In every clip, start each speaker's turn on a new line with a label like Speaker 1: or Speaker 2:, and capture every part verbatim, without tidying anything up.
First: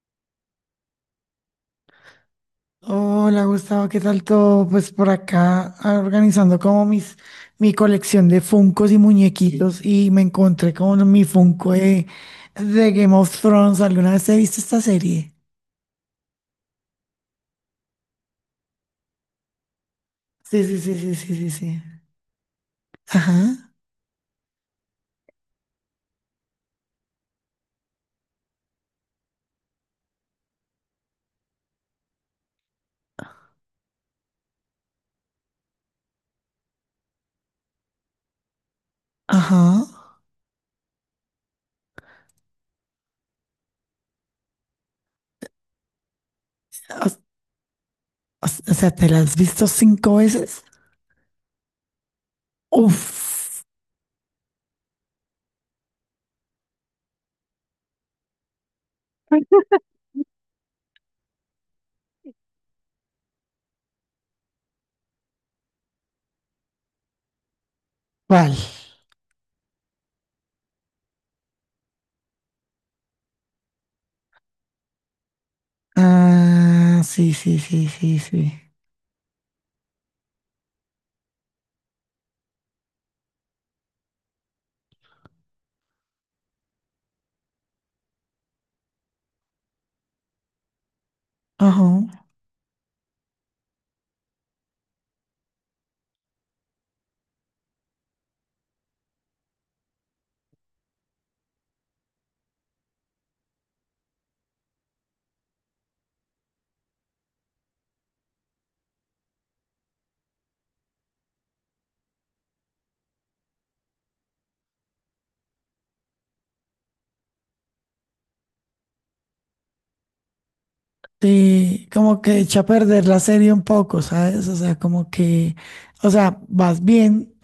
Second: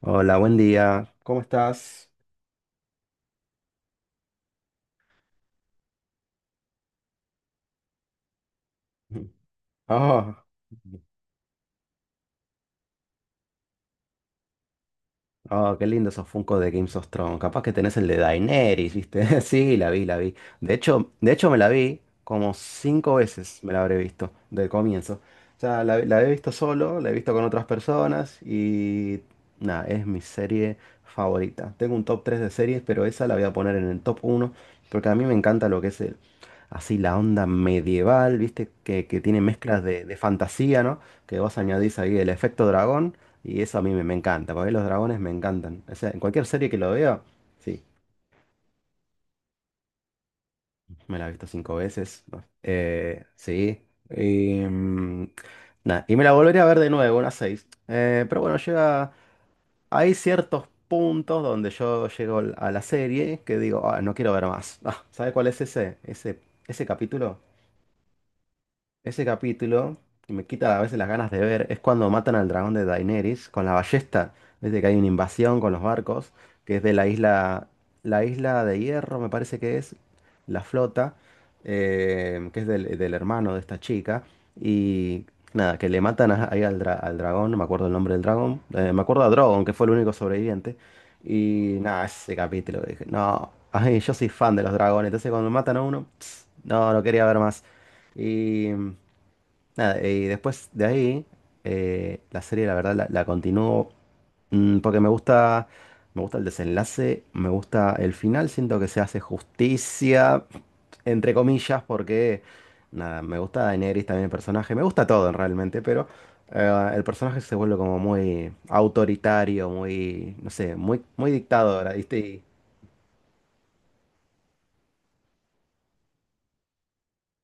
Speaker 1: Hola, buen día. ¿Cómo estás?
Speaker 2: Hola Gustavo, ¿qué tal todo? Pues por acá ah, organizando como mis, mi colección de Funkos y muñequitos y me
Speaker 1: Oh,
Speaker 2: encontré con mi Funko de, de Game of Thrones. ¿Alguna vez he visto esta serie?
Speaker 1: oh, qué lindo esos Funko de Games of Thrones. Capaz que tenés el de Daenerys, ¿viste? Sí, la vi, la vi.
Speaker 2: Sí,
Speaker 1: De
Speaker 2: sí, sí,
Speaker 1: hecho,
Speaker 2: sí,
Speaker 1: de
Speaker 2: sí,
Speaker 1: hecho
Speaker 2: sí,
Speaker 1: me la
Speaker 2: sí.
Speaker 1: vi como cinco
Speaker 2: Ajá,
Speaker 1: veces, me la habré visto, del comienzo. O sea, la, la he visto solo, la he visto con otras personas y nada, es mi serie favorita. Tengo un top tres de series, pero esa la voy a poner en el top uno porque a mí me encanta lo que es el así la onda medieval, ¿viste? Que, que tiene
Speaker 2: ajá.
Speaker 1: mezclas de, de fantasía, ¿no? Que vos añadís ahí el efecto dragón y eso a mí me, me encanta, porque los dragones me encantan. O sea, en cualquier serie que lo
Speaker 2: O,
Speaker 1: veo, sí,
Speaker 2: o- o sea, ¿te la has visto cinco veces?
Speaker 1: me la he visto cinco veces, ¿no? Eh,
Speaker 2: Uf,
Speaker 1: sí. Y, mm, nada, y me la volveré a ver de nuevo, unas seis. Eh, pero bueno, llega, hay ciertos puntos donde yo llego a la serie que digo, ah, no quiero ver más. Ah, ¿sabes cuál es ese, ese, ese capítulo?
Speaker 2: ¿cuál?
Speaker 1: Ese capítulo que me quita a veces las ganas de ver es cuando matan al dragón de Daenerys con la ballesta. Desde que hay una invasión con los barcos, que es de
Speaker 2: Ah,
Speaker 1: la
Speaker 2: sí, sí,
Speaker 1: isla,
Speaker 2: sí, sí,
Speaker 1: la
Speaker 2: sí.
Speaker 1: isla de Hierro, me parece que es, la flota, eh, que es del, del hermano de esta chica. Y nada, que le matan a- ahí al, dra- al dragón, no me acuerdo el nombre del dragón, eh, me acuerdo a Drogon, que fue el único sobreviviente. Y
Speaker 2: Ajá.
Speaker 1: nada, ese capítulo, dije, no, ay, yo soy fan de los dragones, entonces cuando matan a uno, no, no quería ver más. Y nada, y después de ahí, eh, la serie, la verdad, la, la continúo mm, porque me gusta, me gusta el desenlace, me gusta el final, siento que se hace justicia, entre comillas, porque, nada, me gusta Daenerys también el personaje, me gusta todo realmente, pero eh, el personaje se vuelve como muy autoritario, muy, no sé, muy, muy
Speaker 2: Sí,
Speaker 1: dictador, ¿viste?
Speaker 2: como que
Speaker 1: Y-
Speaker 2: echa a perder la serie un poco, ¿sabes? O sea, como que, o sea, vas bien,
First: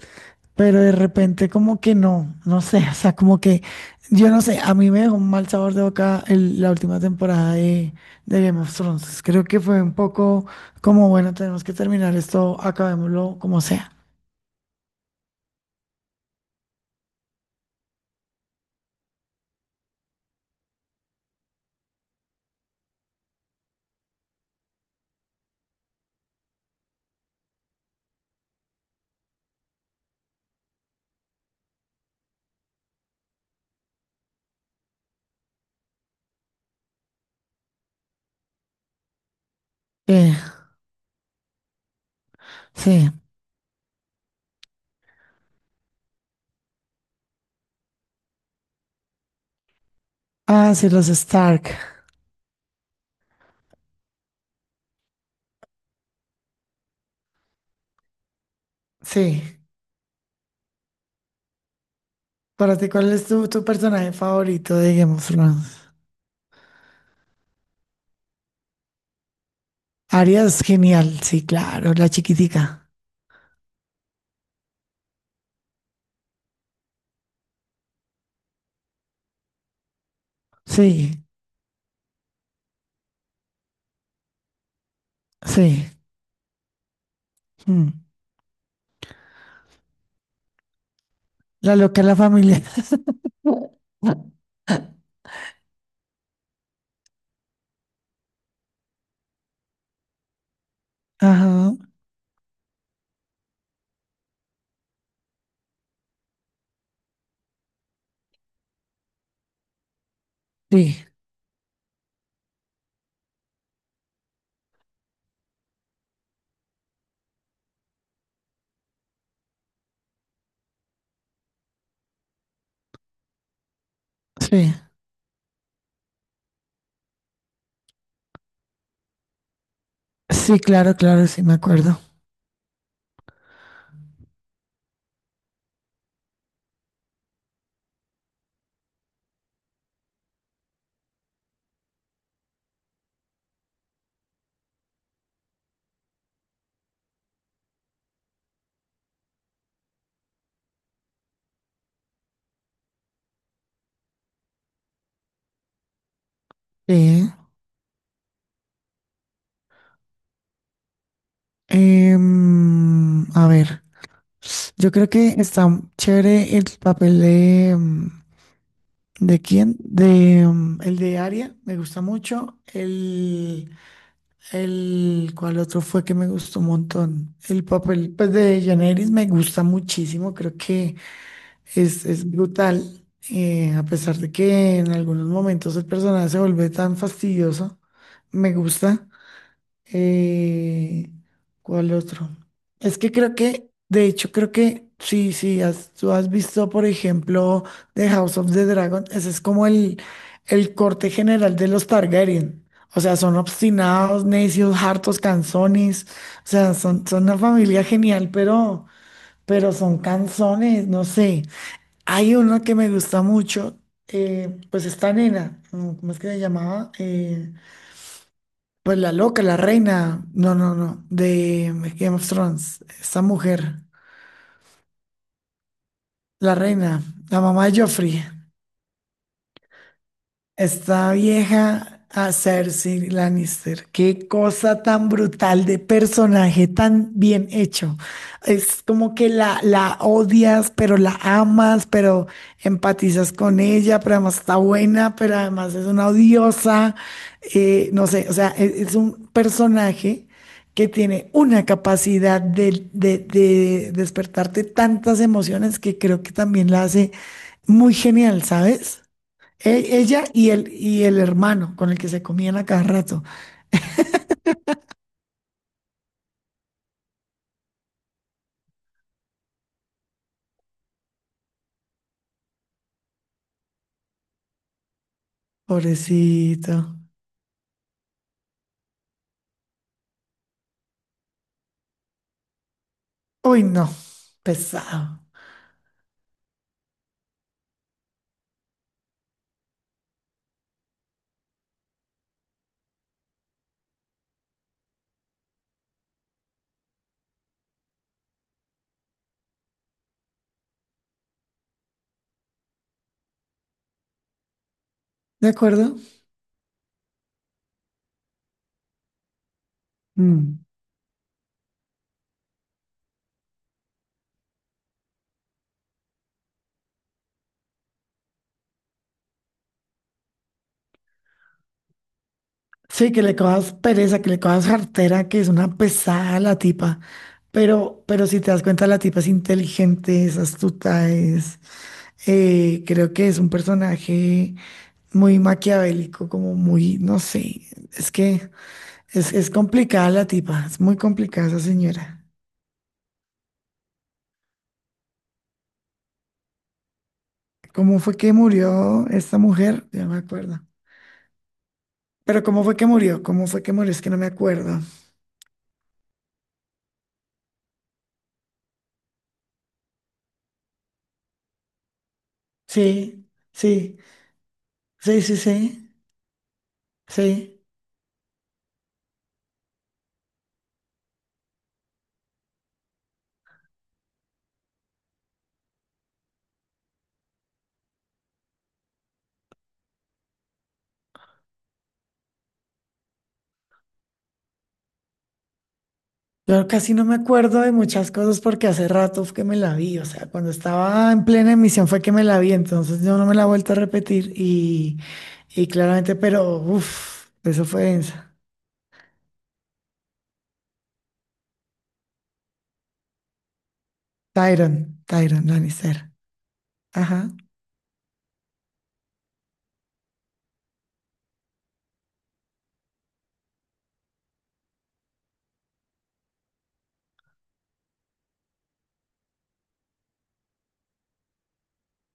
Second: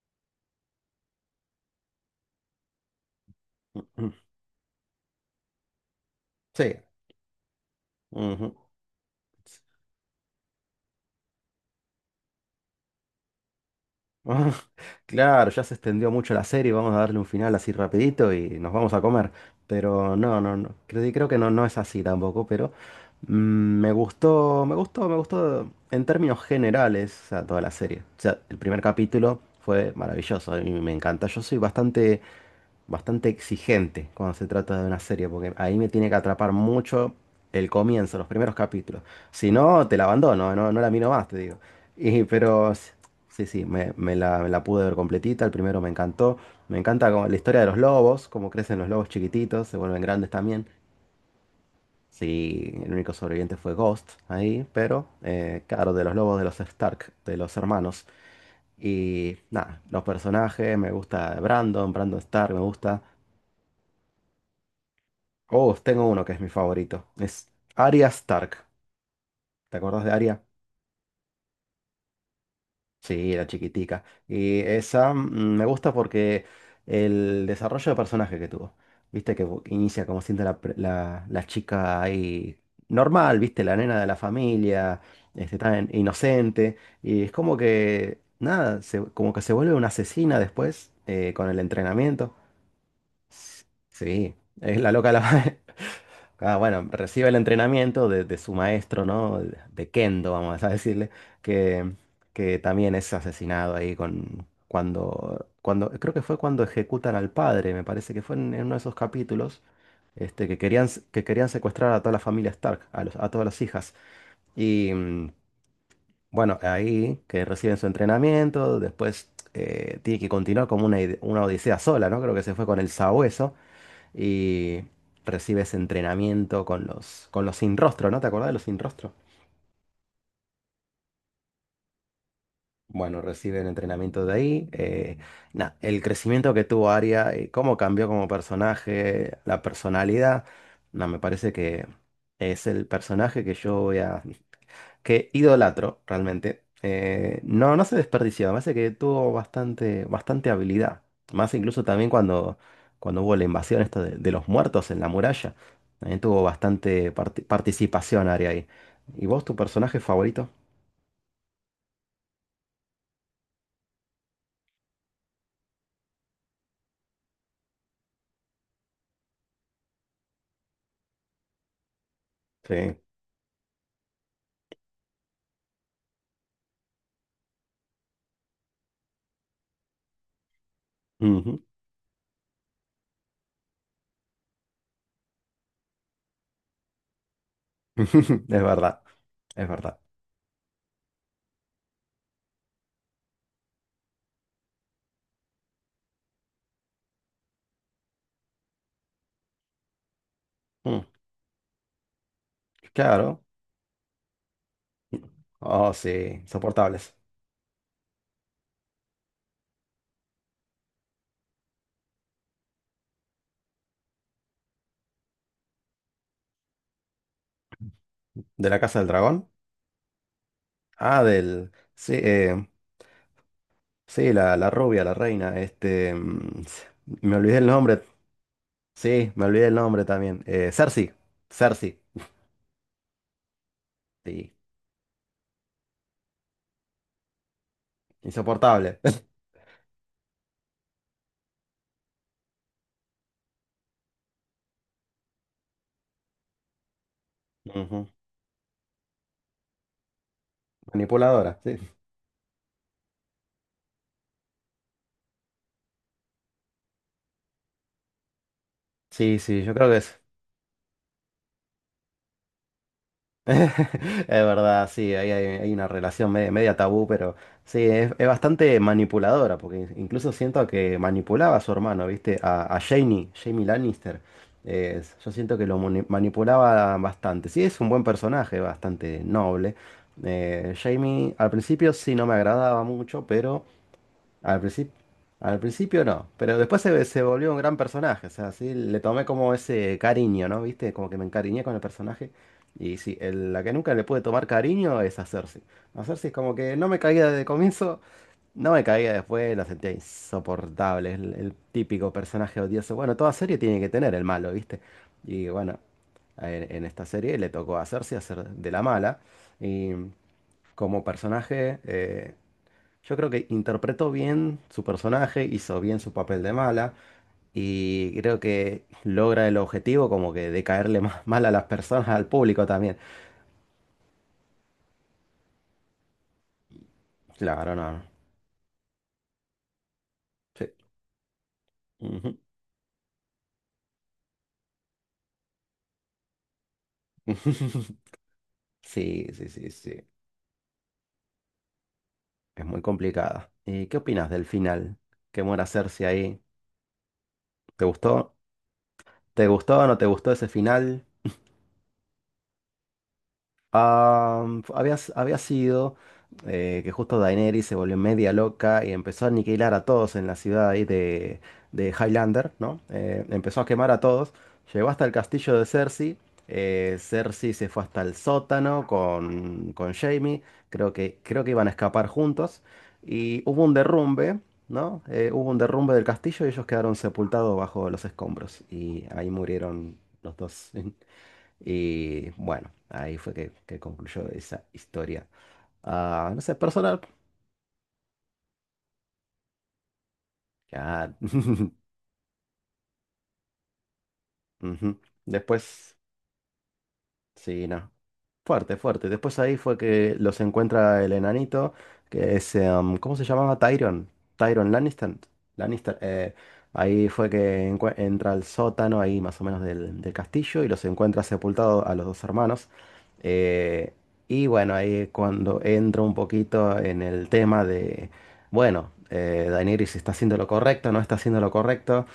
Speaker 2: pero de repente como que no, no sé, o sea, como que, yo no sé, a mí me dejó un mal sabor de boca el- la
Speaker 1: sí,
Speaker 2: última temporada de, de
Speaker 1: ujú.
Speaker 2: Game of Thrones. Creo que fue un poco como, bueno, tenemos que terminar esto, acabémoslo como sea.
Speaker 1: Ah, claro, ya se extendió mucho la serie, vamos a darle un final así rapidito y nos vamos a comer. Pero no, no, no, creo, creo que no, no es así tampoco, pero mm, me gustó, me gustó, me gustó en términos generales, o sea, toda la serie. O sea, el primer capítulo fue maravilloso, a mí me encanta. Yo soy bastante bastante exigente cuando se trata de una serie, porque ahí me tiene que atrapar mucho el comienzo, los primeros capítulos. Si no, te la
Speaker 2: Sí,
Speaker 1: abandono, no, no la miro más, te digo. Y, pero s-
Speaker 2: sí.
Speaker 1: sí, sí, me, me la, me la pude ver completita, el primero me encantó. Me encanta como la historia de los lobos, cómo crecen los lobos chiquititos, se vuelven grandes también.
Speaker 2: Ah, sí, los Stark.
Speaker 1: Sí, el único sobreviviente fue Ghost ahí, pero eh, claro, de los lobos de los Stark, de los hermanos. Y
Speaker 2: Sí.
Speaker 1: nada, los personajes, me gusta Brandon, Brandon Stark, me
Speaker 2: Para ti,
Speaker 1: gusta.
Speaker 2: ¿cuál es tu, tu personaje favorito de Game of
Speaker 1: Oh,
Speaker 2: Thrones?
Speaker 1: tengo uno que es mi favorito. Es Arya Stark. ¿Te acuerdas de Arya?
Speaker 2: Arias, genial, sí, claro, la chiquitica.
Speaker 1: Sí, la chiquitica. Y esa mm, me gusta porque el desarrollo de personaje que tuvo. Viste que bu- inicia como siendo la, pre-
Speaker 2: Sí,
Speaker 1: la- la chica ahí normal, viste, la nena de la familia, este,
Speaker 2: sí.
Speaker 1: tan inocente. Y es como
Speaker 2: Mm.
Speaker 1: que, nada, se- como que se vuelve una asesina después, eh, con el
Speaker 2: La loca de la
Speaker 1: entrenamiento.
Speaker 2: familia.
Speaker 1: S- Sí, es la loca de la... Ah, bueno, recibe el entrenamiento de, de su maestro, ¿no? De Kendo, vamos a decirle,
Speaker 2: Ajá,
Speaker 1: que, que también es asesinado ahí con cuando, cuando, creo que fue cuando ejecutan al padre, me parece que fue en, en uno de esos capítulos, este, que querían, s-
Speaker 2: sí,
Speaker 1: que querían secuestrar a toda la familia Stark, a los- a todas las hijas. Y mm, bueno, ahí que reciben su entrenamiento, después, eh, tiene que continuar como una, ide- una odisea sola, ¿no? Creo que se fue con el sabueso
Speaker 2: sí.
Speaker 1: y recibes entrenamiento con los, con los sin rostro, ¿no? ¿Te acordás de los sin rostro?
Speaker 2: Sí, claro, claro, sí, me acuerdo.
Speaker 1: Bueno, reciben entrenamiento de ahí. Eh, nada, el crecimiento que tuvo Aria, eh, cómo cambió como personaje, la personalidad, nada me parece que es el personaje que yo voy a que idolatro realmente, eh, no, no se desperdició. Me parece que tuvo bastante, bastante habilidad. Más incluso también cuando, cuando hubo la invasión esto de, de los muertos en la muralla. También tuvo bastante
Speaker 2: Sí.
Speaker 1: parti- participación Aria ahí. ¿Y vos, tu personaje favorito?
Speaker 2: Em, a ver, yo creo que está chévere el papel de... mm, ¿De quién? De, mm, el de Aria, me gusta mucho.
Speaker 1: Sí.
Speaker 2: El, El cual otro fue que me gustó un montón. El papel pues, de Janeris me gusta muchísimo, creo que
Speaker 1: Ujú.
Speaker 2: es, es brutal, eh, a pesar de que en algunos momentos el personaje se vuelve tan fastidioso, me
Speaker 1: Es verdad.
Speaker 2: gusta.
Speaker 1: Es verdad.
Speaker 2: Eh, ¿Cuál otro? Es que creo que, de hecho, creo que sí, sí, has- tú has visto, por ejemplo, The House of the Dragon, ese es como el, el
Speaker 1: Mm,
Speaker 2: corte general de los Targaryen. O sea, son
Speaker 1: claro.
Speaker 2: obstinados, necios, hartos,
Speaker 1: Oh,
Speaker 2: canzones.
Speaker 1: sí.
Speaker 2: O sea, son,
Speaker 1: Soportables.
Speaker 2: son una familia genial, pero, pero son canzones, no sé. Hay uno que me gusta mucho, eh, pues esta nena, mm, ¿cómo es que se llamaba? Eh,
Speaker 1: ¿De la
Speaker 2: pues
Speaker 1: Casa del
Speaker 2: la loca,
Speaker 1: Dragón?
Speaker 2: la reina, no, no, no,
Speaker 1: Ah, del.
Speaker 2: de
Speaker 1: Sí,
Speaker 2: Game of
Speaker 1: eh,
Speaker 2: Thrones, esta mujer,
Speaker 1: sí, la, la rubia, la reina. Este. mm,
Speaker 2: la reina,
Speaker 1: Me
Speaker 2: la
Speaker 1: olvidé el
Speaker 2: mamá de
Speaker 1: nombre.
Speaker 2: Joffrey.
Speaker 1: Sí, me olvidé el nombre también. Eh, Cersei.
Speaker 2: Esta
Speaker 1: Cersei.
Speaker 2: vieja a Cersei Lannister. Qué
Speaker 1: Sí.
Speaker 2: cosa tan brutal de personaje, tan bien hecho. Es
Speaker 1: Insoportable.
Speaker 2: como que la, la odias, pero la amas, pero empatizas con ella, pero además está buena, pero además es una odiosa. Eh, no
Speaker 1: Ujú.
Speaker 2: sé, o sea, e- es un personaje que tiene
Speaker 1: Manipuladora,
Speaker 2: una
Speaker 1: sí.
Speaker 2: capacidad de, de de despertarte tantas emociones que creo que también la hace muy genial, ¿sabes?
Speaker 1: Sí, sí, yo creo que
Speaker 2: E-
Speaker 1: es.
Speaker 2: ella y el, y el hermano con el que se comían a cada rato.
Speaker 1: Es verdad, sí, ahí hay, hay una relación media, media tabú, pero sí, es, es bastante manipuladora, porque incluso siento que manipulaba a su hermano, ¿viste? A, a Jaime, Jaime Lannister. Eh, yo siento que lo mani-
Speaker 2: Pobrecito.
Speaker 1: manipulaba bastante. Sí, es un buen personaje, bastante noble. Eh, Jaime al principio sí no me agradaba mucho,
Speaker 2: Uy,
Speaker 1: pero...
Speaker 2: no.
Speaker 1: Al principio,
Speaker 2: Pesado.
Speaker 1: al principio no, pero después se, se volvió un gran personaje, o sea, sí, le tomé como ese cariño, ¿no? ¿Viste? Como que me encariñé con el personaje. Y sí, el- la que nunca le pude tomar cariño es a Cersei. A Cersei es como que no me caía desde el comienzo, no me caía después, la sentía insoportable, el, el típico personaje odioso. Bueno, toda serie tiene que tener el malo, ¿viste? Y
Speaker 2: ¿De
Speaker 1: bueno,
Speaker 2: acuerdo?
Speaker 1: en, en esta serie le tocó a Cersei hacer de la mala. Y
Speaker 2: Mm.
Speaker 1: como personaje... eh, yo creo que interpretó bien su personaje, hizo bien su papel de mala y creo que logra el objetivo como que de caerle más mal a las personas, al público también.
Speaker 2: Sí, que le cojas pereza, que le cojas jartera, que es una pesada la tipa.
Speaker 1: Claro, no,
Speaker 2: Pero,
Speaker 1: no.
Speaker 2: pero si te das cuenta, la tipa es inteligente, es
Speaker 1: Sí.
Speaker 2: astuta, es,
Speaker 1: Ujú.
Speaker 2: eh, creo que es un personaje muy maquiavélico, como muy, no sé, es que
Speaker 1: Sí,
Speaker 2: es,
Speaker 1: sí,
Speaker 2: es
Speaker 1: sí, sí.
Speaker 2: complicada la tipa, es muy complicada esa señora.
Speaker 1: Es muy complicada. ¿Y qué opinas del final? ¿Qué muera Cersei ahí? ¿Te
Speaker 2: ¿Cómo fue que
Speaker 1: gustó?
Speaker 2: murió esta
Speaker 1: ¿Te gustó o
Speaker 2: mujer?
Speaker 1: no
Speaker 2: Ya
Speaker 1: te
Speaker 2: no me
Speaker 1: gustó ese
Speaker 2: acuerdo.
Speaker 1: final?
Speaker 2: Pero ¿cómo fue que murió? ¿Cómo fue que murió? Es que no me
Speaker 1: Am, fu-
Speaker 2: acuerdo.
Speaker 1: había, s- había sido, eh, que justo Daenerys se volvió media loca y empezó a aniquilar a todos en la ciudad ahí de, de Highlander, ¿no? Eh,
Speaker 2: Sí,
Speaker 1: empezó a quemar
Speaker 2: sí,
Speaker 1: a todos, llegó hasta el
Speaker 2: sí, sí,
Speaker 1: castillo de
Speaker 2: sí,
Speaker 1: Cersei, eh, Cersei
Speaker 2: sí.
Speaker 1: se fue hasta el sótano con, con Jaime, creo que, creo que iban a escapar juntos y hubo un derrumbe, ¿no? Eh, hubo un derrumbe del castillo y ellos quedaron sepultados bajo los escombros y ahí murieron los dos. Y bueno, ahí fue que, que concluyó esa historia. Ah, no sé,
Speaker 2: Yo casi
Speaker 1: personal.
Speaker 2: no me acuerdo de muchas cosas porque hace rato fue que me la vi. O sea, cuando estaba
Speaker 1: Ya.
Speaker 2: en plena emisión fue que me la vi. Entonces yo no me la he vuelto a repetir. Y,
Speaker 1: Ujú.
Speaker 2: y
Speaker 1: Después,
Speaker 2: claramente, pero uff, eso
Speaker 1: sí,
Speaker 2: fue
Speaker 1: no.
Speaker 2: densa.
Speaker 1: Fuerte, fuerte. Después ahí fue que los encuentra el enanito, que es, em, ¿cómo se llamaba? Tyrion. Tyrion
Speaker 2: Tyron,
Speaker 1: Lannister.
Speaker 2: Tyron
Speaker 1: Lannister,
Speaker 2: Lannister.
Speaker 1: eh, ahí fue
Speaker 2: Ajá.
Speaker 1: que encue- entra al sótano, ahí más o menos del, del castillo, y los encuentra sepultados a los dos hermanos. Eh, y bueno, ahí cuando entro un poquito en el tema de, bueno, eh, Daenerys está haciendo lo correcto, no está haciendo lo correcto.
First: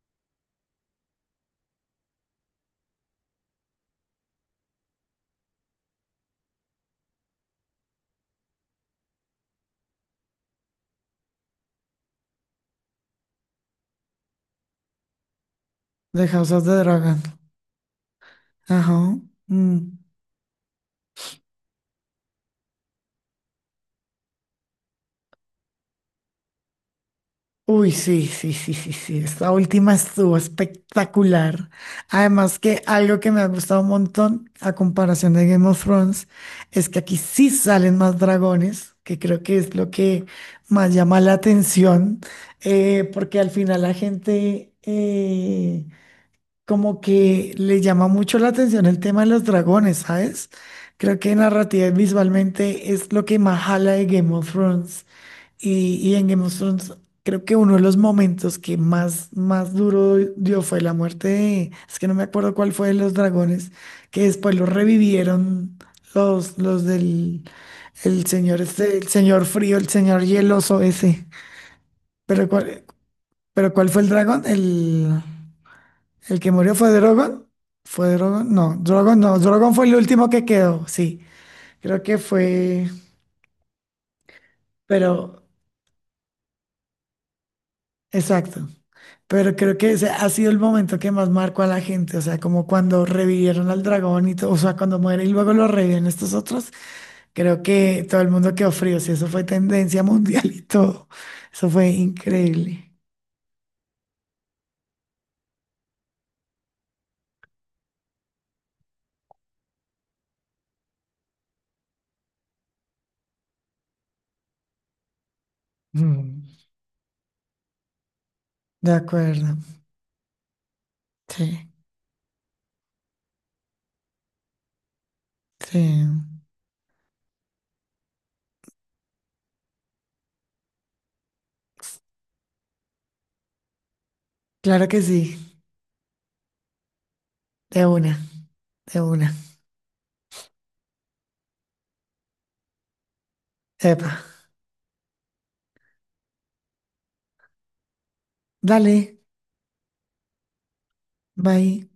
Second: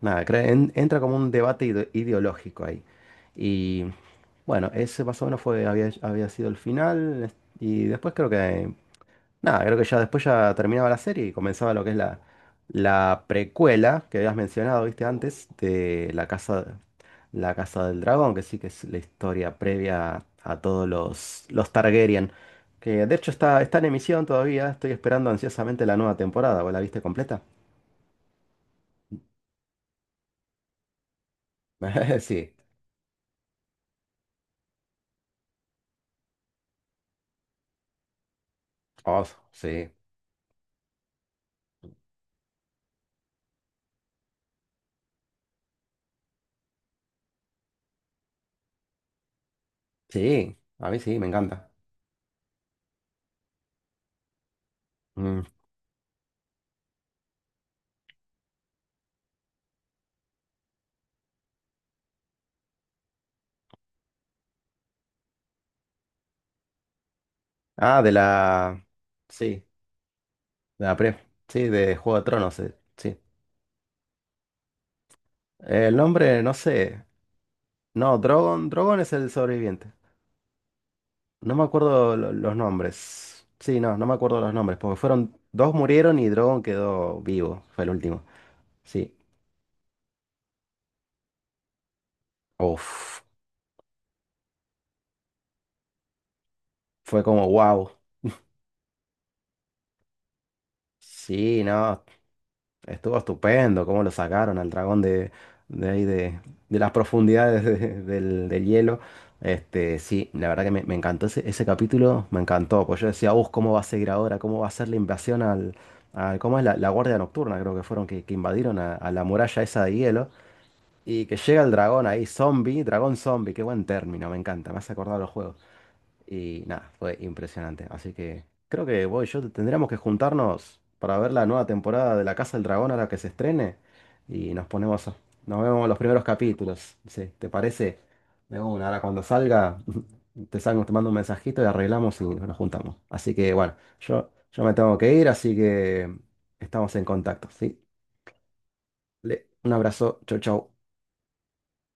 Speaker 1: Nada, cre- en- entra como un debate ide- ideológico ahí. Y bueno, ese más o menos fue, había, había sido el final. es- Y después creo que, nada, creo que ya después ya terminaba la serie y comenzaba lo que es la, la precuela que habías mencionado, viste, antes, de
Speaker 2: De
Speaker 1: La
Speaker 2: House of
Speaker 1: Casa,
Speaker 2: the Dragon.
Speaker 1: La Casa del Dragón, que sí que es la
Speaker 2: Ajá.
Speaker 1: historia
Speaker 2: Mm.
Speaker 1: previa a todos los, los Targaryen. Que de hecho está, está en emisión todavía, estoy esperando ansiosamente la nueva temporada. ¿Vos la viste completa?
Speaker 2: Uy, sí, sí, sí, sí, sí, esta última estuvo espectacular.
Speaker 1: Sí.
Speaker 2: Además que algo que me ha gustado un montón a comparación de Game of Thrones es que aquí sí salen más dragones, que
Speaker 1: Oh,
Speaker 2: creo que es
Speaker 1: sí.
Speaker 2: lo que más llama la atención, eh, porque al final la gente eh, como que le llama mucho la atención el tema de los dragones, ¿sabes?
Speaker 1: Sí, a mí sí,
Speaker 2: Creo
Speaker 1: me
Speaker 2: que
Speaker 1: encanta.
Speaker 2: narrativa y visualmente es lo que más jala de Game of Thrones.
Speaker 1: Mm.
Speaker 2: Y, y en Game of Thrones, creo que uno de los momentos que más, más duro dio fue la muerte de, es que no me acuerdo cuál fue de los dragones, que después los revivieron los, los del
Speaker 1: Ah, de
Speaker 2: el señor
Speaker 1: la...
Speaker 2: este, el señor
Speaker 1: Sí,
Speaker 2: frío, el señor hieloso
Speaker 1: de la pre...
Speaker 2: ese.
Speaker 1: Sí, de Juego de
Speaker 2: Pero
Speaker 1: Tronos, eh,
Speaker 2: cuál,
Speaker 1: sí.
Speaker 2: pero cuál fue el dragón? El,
Speaker 1: El
Speaker 2: el
Speaker 1: nombre,
Speaker 2: que
Speaker 1: no
Speaker 2: murió fue
Speaker 1: sé.
Speaker 2: Drogon. ¿Fue
Speaker 1: No,
Speaker 2: Drogon?
Speaker 1: Drogon,
Speaker 2: No,
Speaker 1: Drogon es
Speaker 2: Drogon
Speaker 1: el
Speaker 2: no, Drogon fue
Speaker 1: sobreviviente.
Speaker 2: el último que quedó, sí.
Speaker 1: No me
Speaker 2: Creo
Speaker 1: acuerdo
Speaker 2: que
Speaker 1: lo- los
Speaker 2: fue,
Speaker 1: nombres. Sí, no, no me acuerdo los nombres, porque fueron...
Speaker 2: pero
Speaker 1: Dos murieron y Drogon quedó vivo, fue el último.
Speaker 2: exacto.
Speaker 1: Sí.
Speaker 2: Pero creo que ese ha sido el momento que más marcó a la gente, o sea, como cuando
Speaker 1: Uf,
Speaker 2: revivieron al dragón y todo, o sea, cuando muere y luego lo reviven estos otros,
Speaker 1: fue como
Speaker 2: creo
Speaker 1: wow.
Speaker 2: que todo el mundo quedó frío, si eso fue tendencia mundial y todo,
Speaker 1: Sí,
Speaker 2: eso fue
Speaker 1: no,
Speaker 2: increíble.
Speaker 1: estuvo estupendo cómo lo sacaron al dragón de, de ahí de, de las profundidades de- del, del hielo. Este, sí, la verdad que me, me encantó ese, ese capítulo, me encantó. Pues yo decía, uff, ¿cómo va a seguir ahora? ¿Cómo va a ser la invasión al, al-
Speaker 2: Mm,
Speaker 1: ¿cómo es la, la Guardia Nocturna? Creo que fueron que, que invadieron
Speaker 2: de
Speaker 1: a, a la
Speaker 2: acuerdo,
Speaker 1: muralla esa de hielo. Y que llega el
Speaker 2: sí,
Speaker 1: dragón ahí, zombie, dragón zombie, qué buen término, me encanta, me hace acordar a los juegos.
Speaker 2: sí,
Speaker 1: Y nada, fue impresionante. Así que creo que vos y yo tendríamos que juntarnos para ver la nueva temporada de La Casa del Dragón ahora que se estrene. Y nos
Speaker 2: claro que
Speaker 1: ponemos, a-
Speaker 2: sí,
Speaker 1: nos vemos los primeros capítulos. Sí, ¿te
Speaker 2: de
Speaker 1: parece?
Speaker 2: una,
Speaker 1: De una, ahora
Speaker 2: de
Speaker 1: cuando
Speaker 2: una.
Speaker 1: salga, te salgo, te mando un mensajito y arreglamos y nos juntamos. Así que bueno,
Speaker 2: Epa,
Speaker 1: yo, yo me tengo que ir, así que estamos en contacto, ¿sí?
Speaker 2: dale,
Speaker 1: Le- Un abrazo, chau, chau.
Speaker 2: bye.